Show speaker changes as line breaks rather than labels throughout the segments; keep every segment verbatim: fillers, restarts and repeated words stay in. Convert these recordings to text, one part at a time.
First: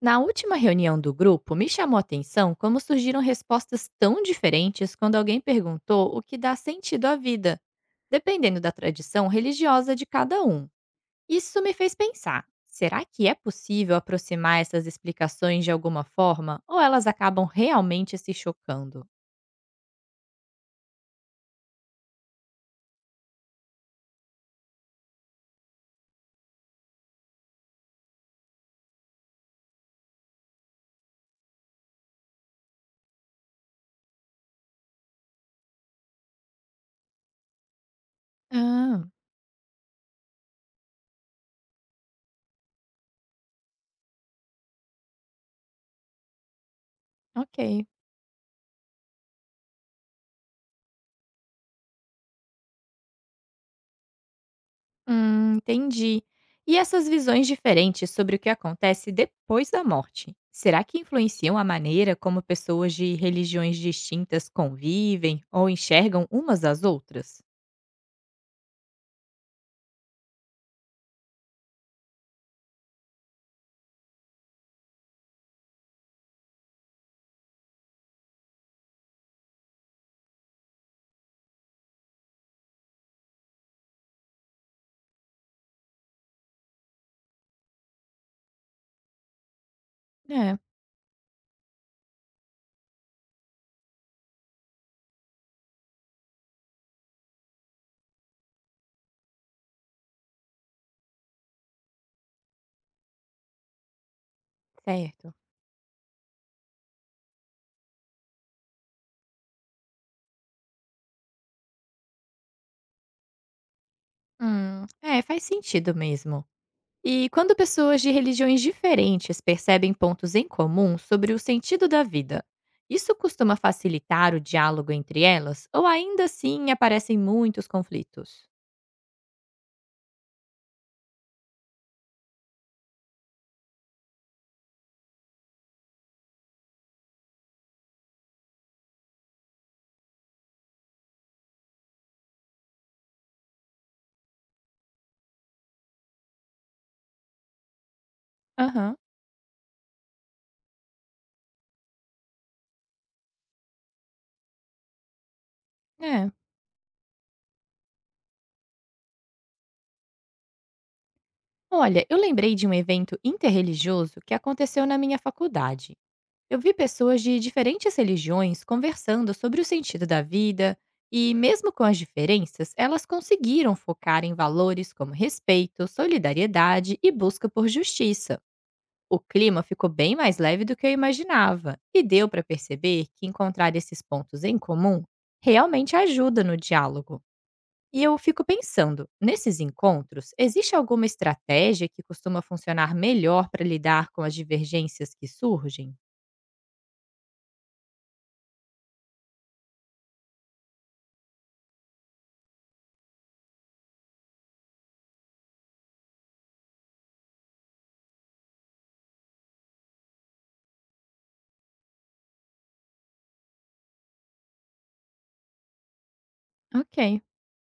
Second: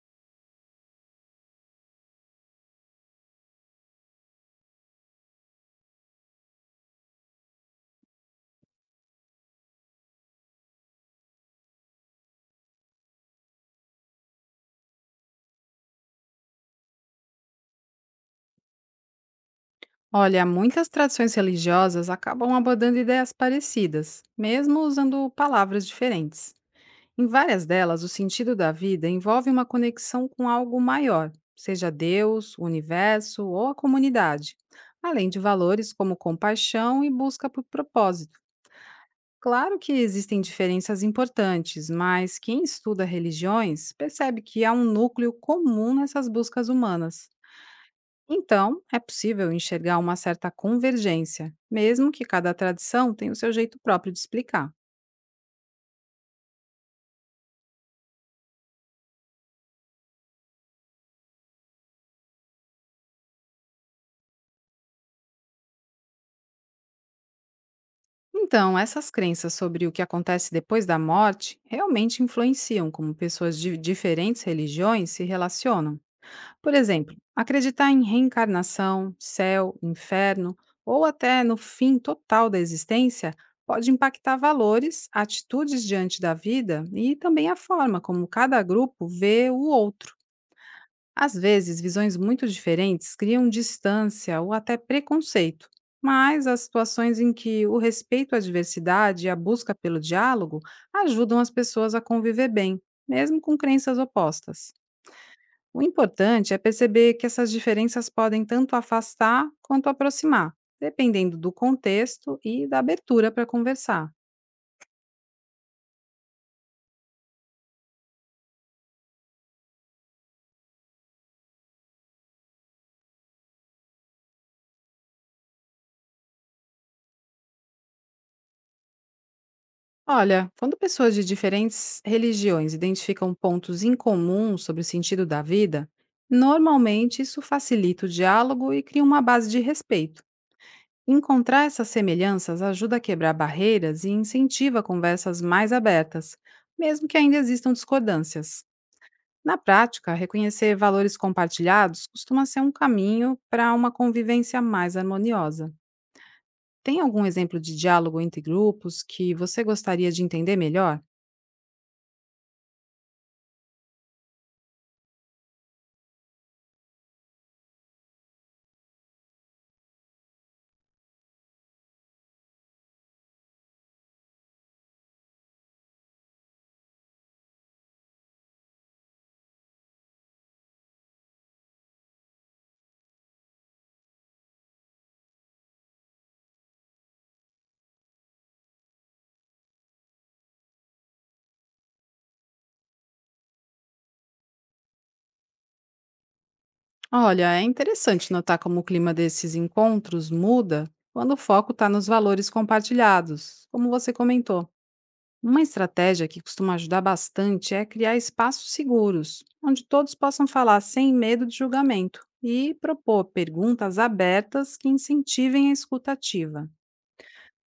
Na última reunião do grupo, me chamou a atenção como surgiram respostas tão diferentes quando alguém perguntou o que dá sentido à vida, dependendo da tradição religiosa de cada um. Isso me fez pensar: será que é possível aproximar essas explicações de alguma forma ou elas acabam realmente se chocando?
Olha, muitas tradições religiosas acabam abordando ideias parecidas, mesmo usando palavras diferentes. Em várias delas, o sentido da vida envolve uma conexão com algo maior, seja Deus, o universo ou a comunidade, além de valores como compaixão e busca por propósito.
Ah,
Claro que existem diferenças importantes, mas quem estuda religiões percebe que há um núcleo comum nessas buscas humanas.
ok.
Então, é possível enxergar uma certa convergência, mesmo que cada tradição tenha o seu jeito próprio de explicar.
Hum, entendi. E essas visões diferentes sobre o que acontece depois da morte, será que influenciam a maneira como pessoas de religiões distintas convivem ou enxergam umas às outras?
Então, essas crenças sobre o que acontece depois da morte realmente influenciam como pessoas de diferentes religiões se relacionam. Por exemplo, acreditar em reencarnação, céu, inferno ou até no fim total da existência pode impactar valores, atitudes diante da vida e também a forma como cada grupo vê o outro.
É,
Às vezes, visões muito diferentes criam distância ou até preconceito, mas as situações em que o respeito à diversidade e a busca pelo diálogo ajudam as pessoas a conviver bem, mesmo com crenças opostas.
certo.
O importante é perceber que essas diferenças podem tanto afastar quanto aproximar, dependendo do contexto e da abertura para conversar.
Hum, é, faz sentido mesmo. E quando pessoas de religiões diferentes percebem pontos em comum sobre o sentido da vida, isso costuma facilitar o diálogo entre elas ou ainda assim aparecem muitos conflitos?
Olha, quando pessoas de diferentes religiões identificam pontos em comum sobre o sentido da vida, normalmente isso facilita o diálogo e cria uma base de respeito. Encontrar essas semelhanças ajuda a quebrar barreiras e incentiva conversas mais abertas, mesmo que ainda existam discordâncias.
Aham,
Na prática, reconhecer valores compartilhados costuma ser um caminho para uma convivência mais harmoniosa.
é.
Tem algum exemplo de diálogo entre grupos que você gostaria de entender melhor?
Olha, eu lembrei de um evento interreligioso que aconteceu na minha faculdade. Eu vi pessoas de diferentes religiões conversando sobre o sentido da vida e, mesmo com as diferenças, elas conseguiram focar em valores como respeito, solidariedade e busca por justiça. O clima ficou bem mais leve do que eu imaginava e deu para perceber que encontrar esses pontos em comum realmente ajuda no diálogo. E eu fico pensando, nesses encontros, existe alguma estratégia que costuma funcionar melhor para lidar com as divergências que surgem?
Olha, é interessante notar como o clima desses encontros muda quando o foco está nos valores compartilhados, como você comentou. Uma estratégia que costuma ajudar bastante é criar espaços seguros, onde todos possam falar sem medo de julgamento e propor perguntas abertas que incentivem a escutativa.
Ok.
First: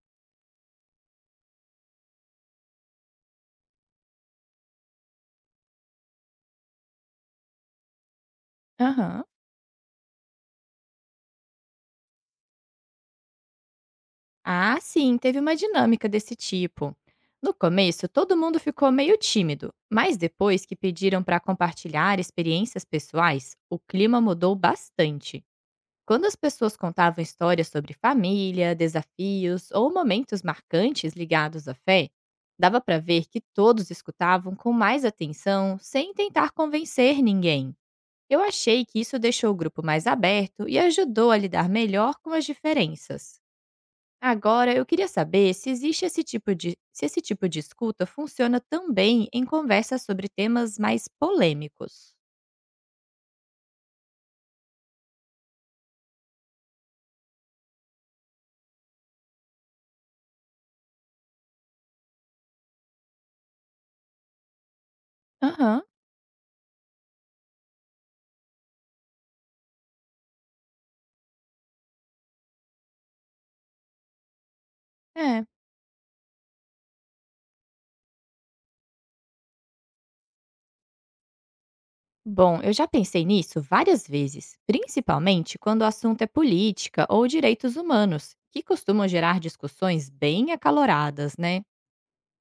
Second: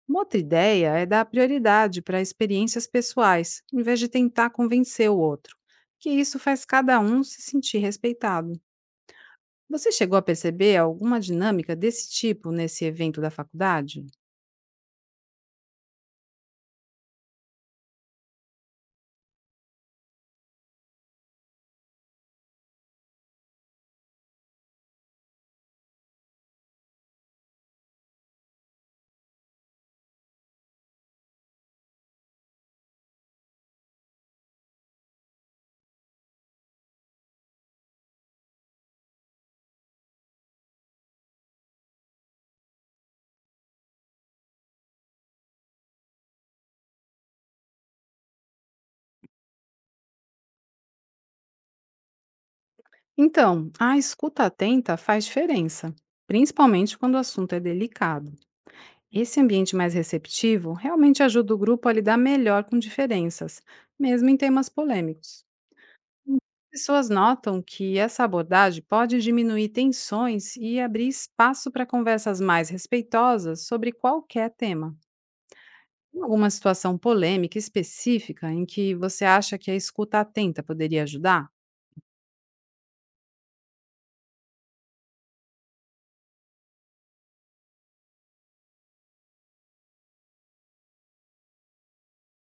Uma outra ideia é dar prioridade para experiências pessoais, em vez de tentar convencer o outro, que isso faz cada um se sentir respeitado.
Aham.
Você chegou a perceber alguma dinâmica desse tipo nesse evento da faculdade?
Ah, sim, teve uma dinâmica desse tipo. No começo, todo mundo ficou meio tímido, mas depois que pediram para compartilhar experiências pessoais, o clima mudou bastante. Quando as pessoas contavam histórias sobre família, desafios ou momentos marcantes ligados à fé, dava para ver que todos escutavam com mais atenção, sem tentar convencer ninguém. Eu achei que isso deixou o grupo mais aberto e ajudou a lidar melhor com as diferenças. Agora, eu queria saber se existe esse tipo de se esse tipo de escuta funciona também em conversas sobre temas mais polêmicos.
Então, a escuta atenta faz diferença, principalmente quando o assunto é delicado. Esse ambiente mais receptivo realmente ajuda o grupo a lidar melhor com diferenças, mesmo em temas polêmicos.
Aham,
Pessoas notam que essa abordagem pode diminuir tensões e abrir espaço para conversas mais respeitosas sobre qualquer tema.
é.
Tem alguma situação polêmica específica em que você acha que a escuta atenta poderia ajudar?
Bom, eu já pensei nisso várias vezes, principalmente quando o assunto é política ou direitos humanos, que costumam gerar discussões bem acaloradas, né?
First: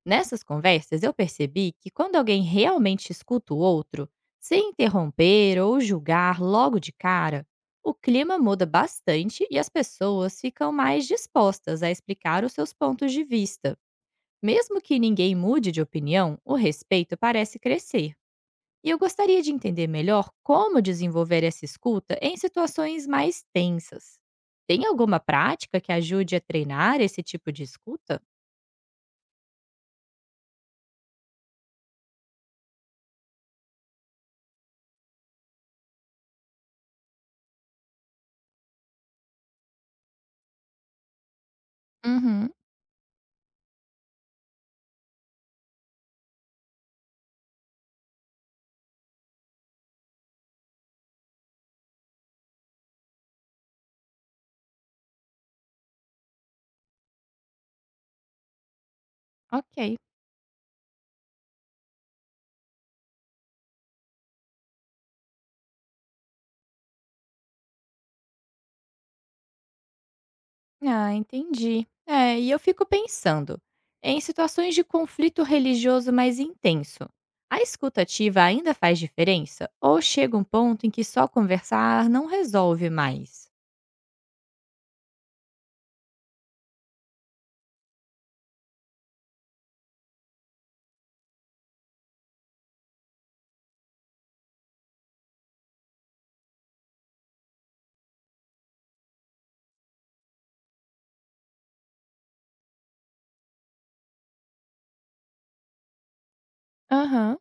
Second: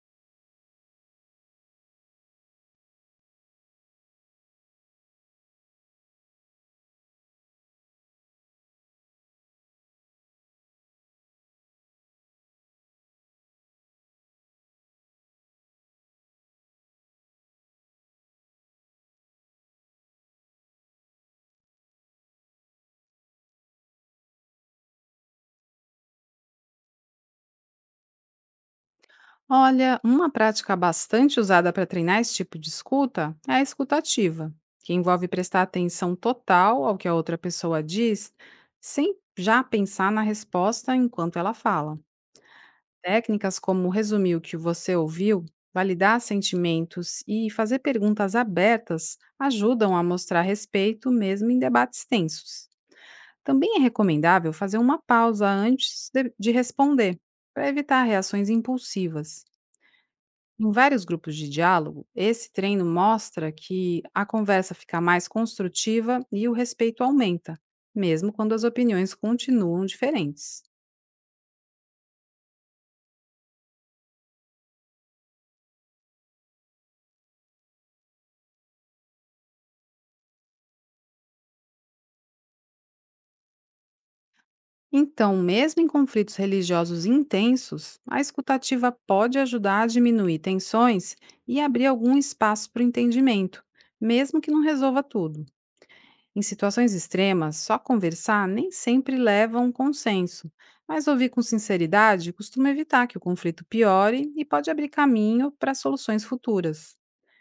Nessas conversas, eu percebi que quando alguém realmente escuta o outro, sem interromper ou julgar logo de cara, o clima muda bastante e as pessoas ficam mais dispostas a explicar os seus pontos de vista. Mesmo que ninguém mude de opinião, o respeito parece crescer. E eu gostaria de entender melhor como desenvolver essa escuta em situações mais tensas. Tem alguma prática que ajude a treinar esse tipo de escuta?
Olha, uma prática bastante usada para treinar esse tipo de escuta é a escuta ativa, que envolve prestar atenção total ao que a outra pessoa diz, sem já pensar na resposta enquanto ela fala.
Uhum,
Técnicas como resumir o que você ouviu, validar sentimentos e fazer perguntas abertas ajudam a mostrar respeito mesmo em debates tensos. Também é recomendável fazer uma pausa antes de de responder, para evitar reações impulsivas.
ok.
Em vários grupos de diálogo, esse treino mostra que a conversa fica mais construtiva e o respeito aumenta, mesmo quando as opiniões continuam diferentes.
Ah, entendi. É, e eu fico pensando, em situações de conflito religioso mais intenso, a escuta ativa ainda faz diferença? Ou chega um ponto em que só conversar não resolve mais?
Então, mesmo em conflitos religiosos intensos, a escutativa pode ajudar a diminuir tensões e abrir algum espaço para o entendimento, mesmo que não resolva tudo. Em situações extremas, só conversar nem sempre leva a um consenso, mas ouvir com sinceridade costuma evitar que o conflito piore e pode abrir caminho para soluções futuras.
Aham.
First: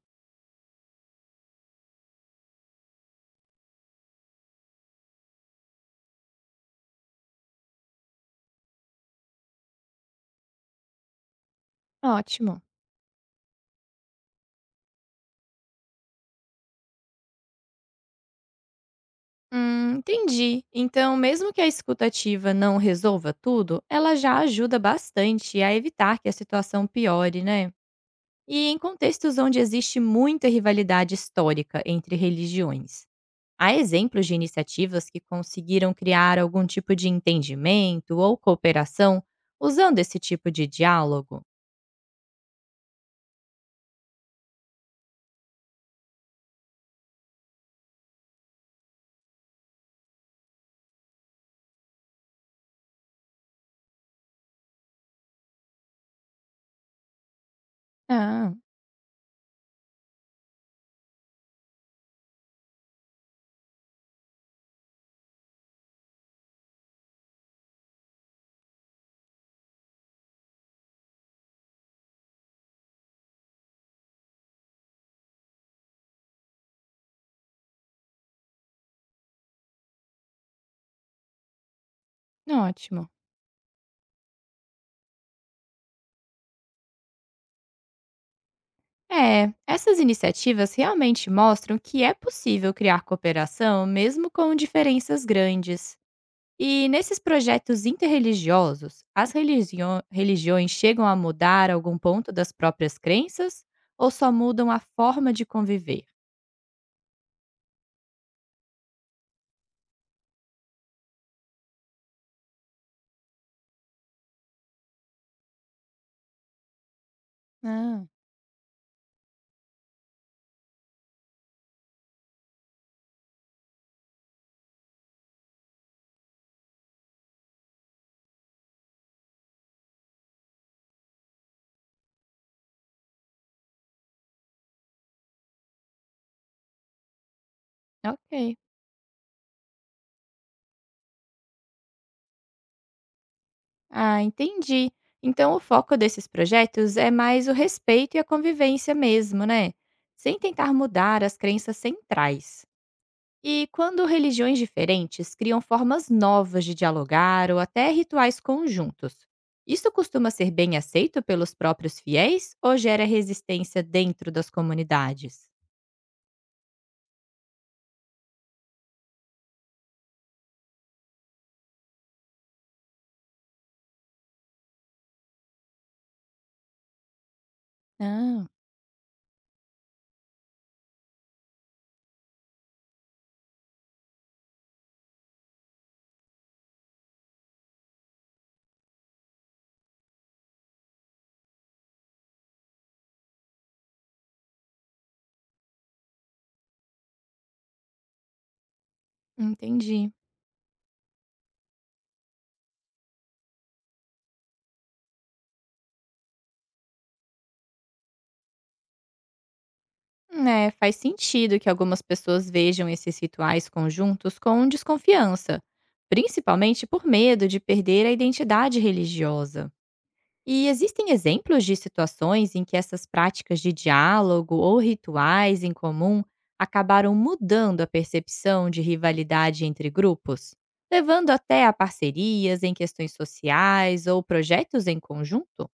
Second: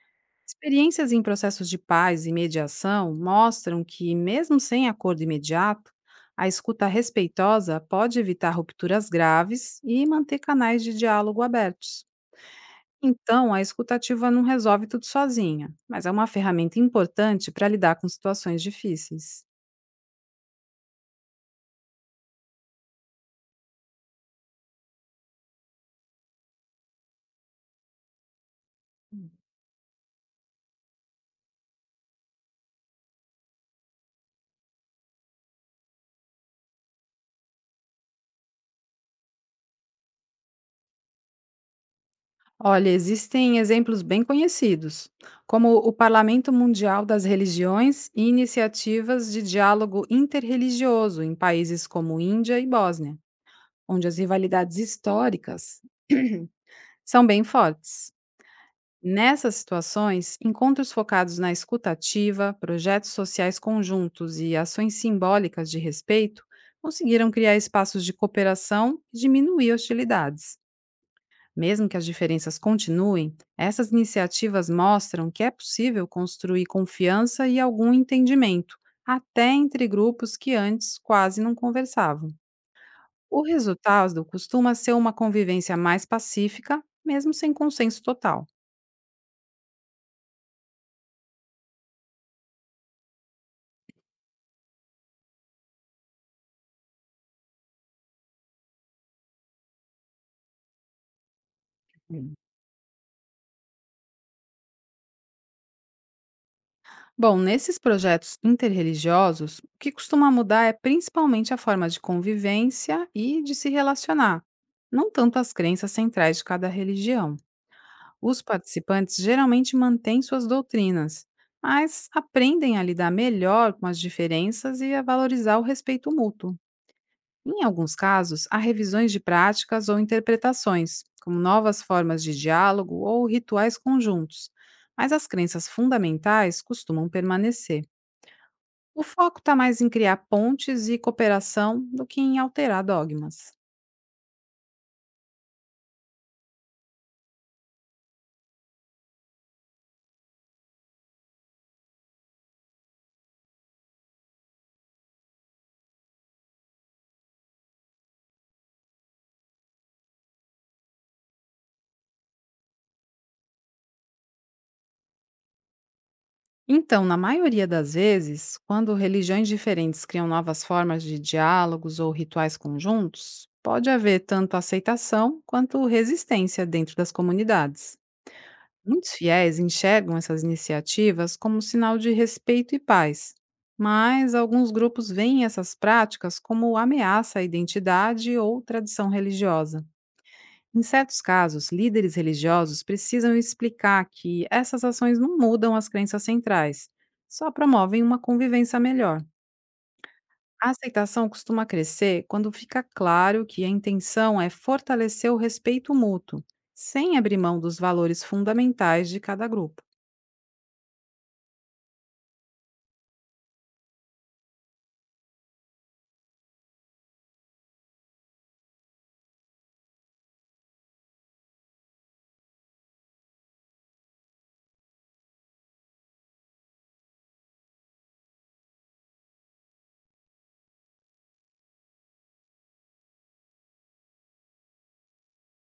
Experiências em processos de paz e mediação mostram que, mesmo sem acordo imediato, a escuta respeitosa pode evitar rupturas graves e manter canais de diálogo abertos.
Ótimo.
Então, a escutativa não resolve tudo sozinha, mas é uma ferramenta importante para lidar com situações difíceis.
Hum, entendi. Então, mesmo que a escuta ativa não resolva tudo, ela já ajuda bastante a evitar que a situação piore, né? E em contextos onde existe muita rivalidade histórica entre religiões, há exemplos de iniciativas que conseguiram criar algum tipo de entendimento ou cooperação usando esse tipo de diálogo?
Olha, existem exemplos bem conhecidos, como o Parlamento Mundial das Religiões e iniciativas de diálogo interreligioso em países como Índia e Bósnia, onde as rivalidades históricas são bem fortes.
Ah,
Nessas situações, encontros focados na escutativa, projetos sociais conjuntos e ações simbólicas de respeito conseguiram criar espaços de cooperação e diminuir hostilidades. Mesmo que as diferenças continuem, essas iniciativas mostram que é possível construir confiança e algum entendimento, até entre grupos que antes quase não conversavam.
ótimo.
O resultado costuma ser uma convivência mais pacífica, mesmo sem consenso total.
É, essas iniciativas realmente mostram que é possível criar cooperação mesmo com diferenças grandes. E nesses projetos interreligiosos, as relisio- religiões chegam a mudar algum ponto
Hum.
das próprias crenças ou só mudam a forma de conviver?
Bom, nesses projetos interreligiosos, o que costuma mudar é principalmente a forma de convivência e de se relacionar, não tanto as crenças centrais de cada religião.
Ah,
Os participantes geralmente mantêm suas doutrinas, mas aprendem a lidar melhor com as diferenças e a valorizar o respeito mútuo. Em alguns casos, há revisões de práticas ou interpretações, como novas formas de diálogo ou rituais conjuntos, mas as crenças fundamentais costumam permanecer.
ok.
O foco está mais em criar pontes e cooperação do que em alterar dogmas.
Ah, entendi. Então o foco desses projetos é mais o respeito e a convivência mesmo, né? Sem tentar mudar as crenças centrais. E quando religiões diferentes criam formas novas de dialogar ou até rituais conjuntos, isso costuma ser bem aceito pelos próprios fiéis ou gera resistência dentro das comunidades?
Então, na maioria das vezes, quando religiões diferentes criam novas formas de diálogos ou rituais conjuntos, pode haver tanto aceitação quanto resistência dentro das comunidades.
Ah,
Muitos fiéis enxergam essas iniciativas como sinal de respeito e paz, mas alguns grupos veem essas práticas como ameaça à identidade ou tradição religiosa. Em certos casos, líderes religiosos precisam explicar que essas ações não mudam as crenças centrais, só promovem uma convivência melhor.
entendi.
A aceitação costuma crescer quando fica claro que a intenção é fortalecer o respeito mútuo, sem abrir mão dos valores fundamentais de cada grupo.
É, faz sentido que algumas pessoas vejam esses rituais conjuntos com desconfiança, principalmente por medo de perder a identidade religiosa. E existem exemplos de situações em que essas práticas de diálogo ou rituais em comum acabaram mudando a percepção de rivalidade entre grupos, levando até a parcerias em questões sociais ou projetos em conjunto?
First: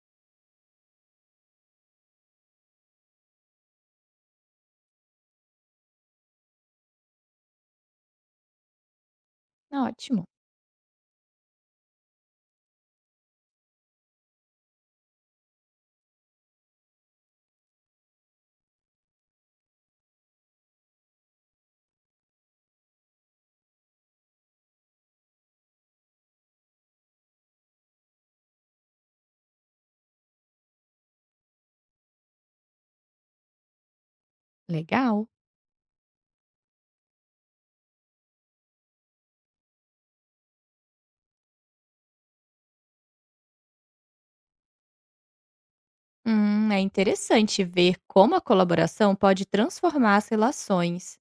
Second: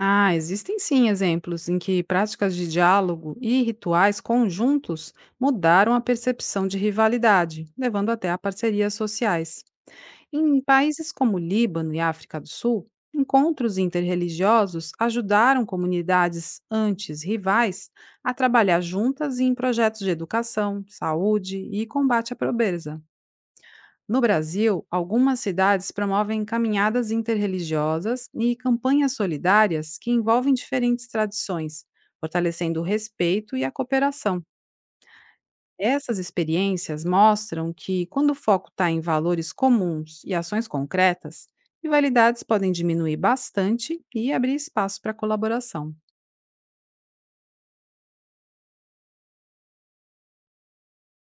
Ah, existem sim exemplos em que práticas de diálogo e rituais conjuntos mudaram a percepção de rivalidade, levando até a parcerias sociais.
Ótimo,
Em países como Líbano e África do Sul, encontros interreligiosos ajudaram comunidades antes rivais a trabalhar juntas em projetos de educação, saúde e combate à pobreza. No Brasil, algumas cidades promovem caminhadas interreligiosas e campanhas solidárias que envolvem diferentes tradições, fortalecendo o respeito e a cooperação.
legal.
Essas experiências mostram que, quando o foco está em valores comuns e ações concretas, rivalidades podem diminuir bastante e abrir espaço para colaboração.
Hum, é interessante ver como a colaboração pode transformar as relações.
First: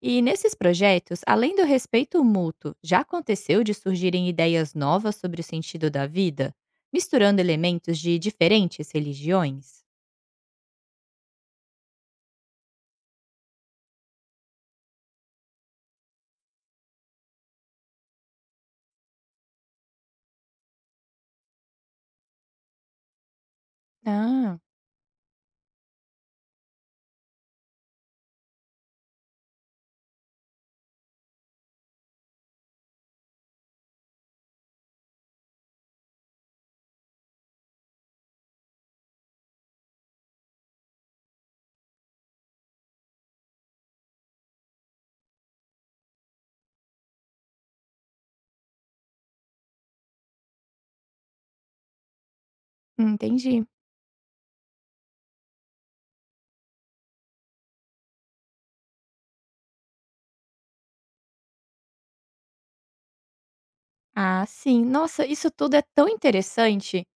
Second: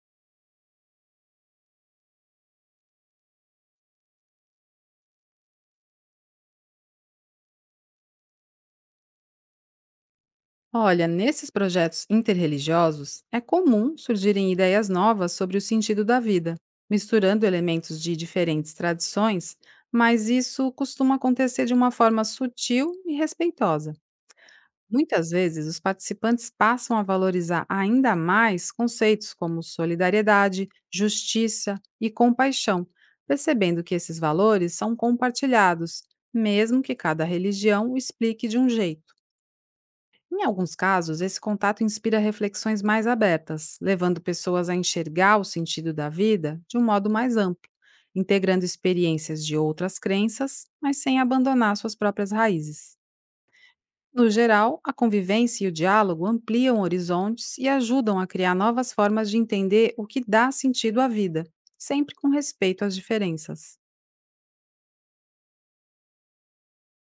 E nesses projetos, além do respeito mútuo, já aconteceu de surgirem ideias novas sobre o sentido da vida, misturando elementos de diferentes religiões?
Olha, nesses projetos interreligiosos, é comum surgirem ideias novas sobre o sentido da vida, misturando elementos de diferentes tradições, mas isso costuma acontecer de uma forma sutil e respeitosa.
Ah,
Muitas vezes, os participantes passam a valorizar ainda mais conceitos como solidariedade, justiça e compaixão, percebendo que esses valores são compartilhados, mesmo que cada religião o explique de um jeito. Em alguns casos, esse contato inspira reflexões mais abertas, levando pessoas a enxergar o sentido da vida de um modo mais amplo, integrando experiências de outras crenças, mas sem abandonar suas próprias raízes.
entendi.
No geral, a convivência e o diálogo ampliam horizontes e ajudam a criar novas formas de entender o que dá sentido à vida, sempre com respeito às diferenças.
Ah, sim. Nossa, isso tudo é tão interessante.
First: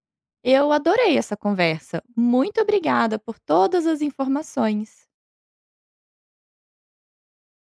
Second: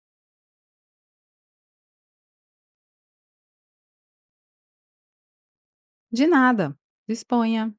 Eu adorei essa conversa. Muito obrigada por todas as informações.
De nada. Disponha.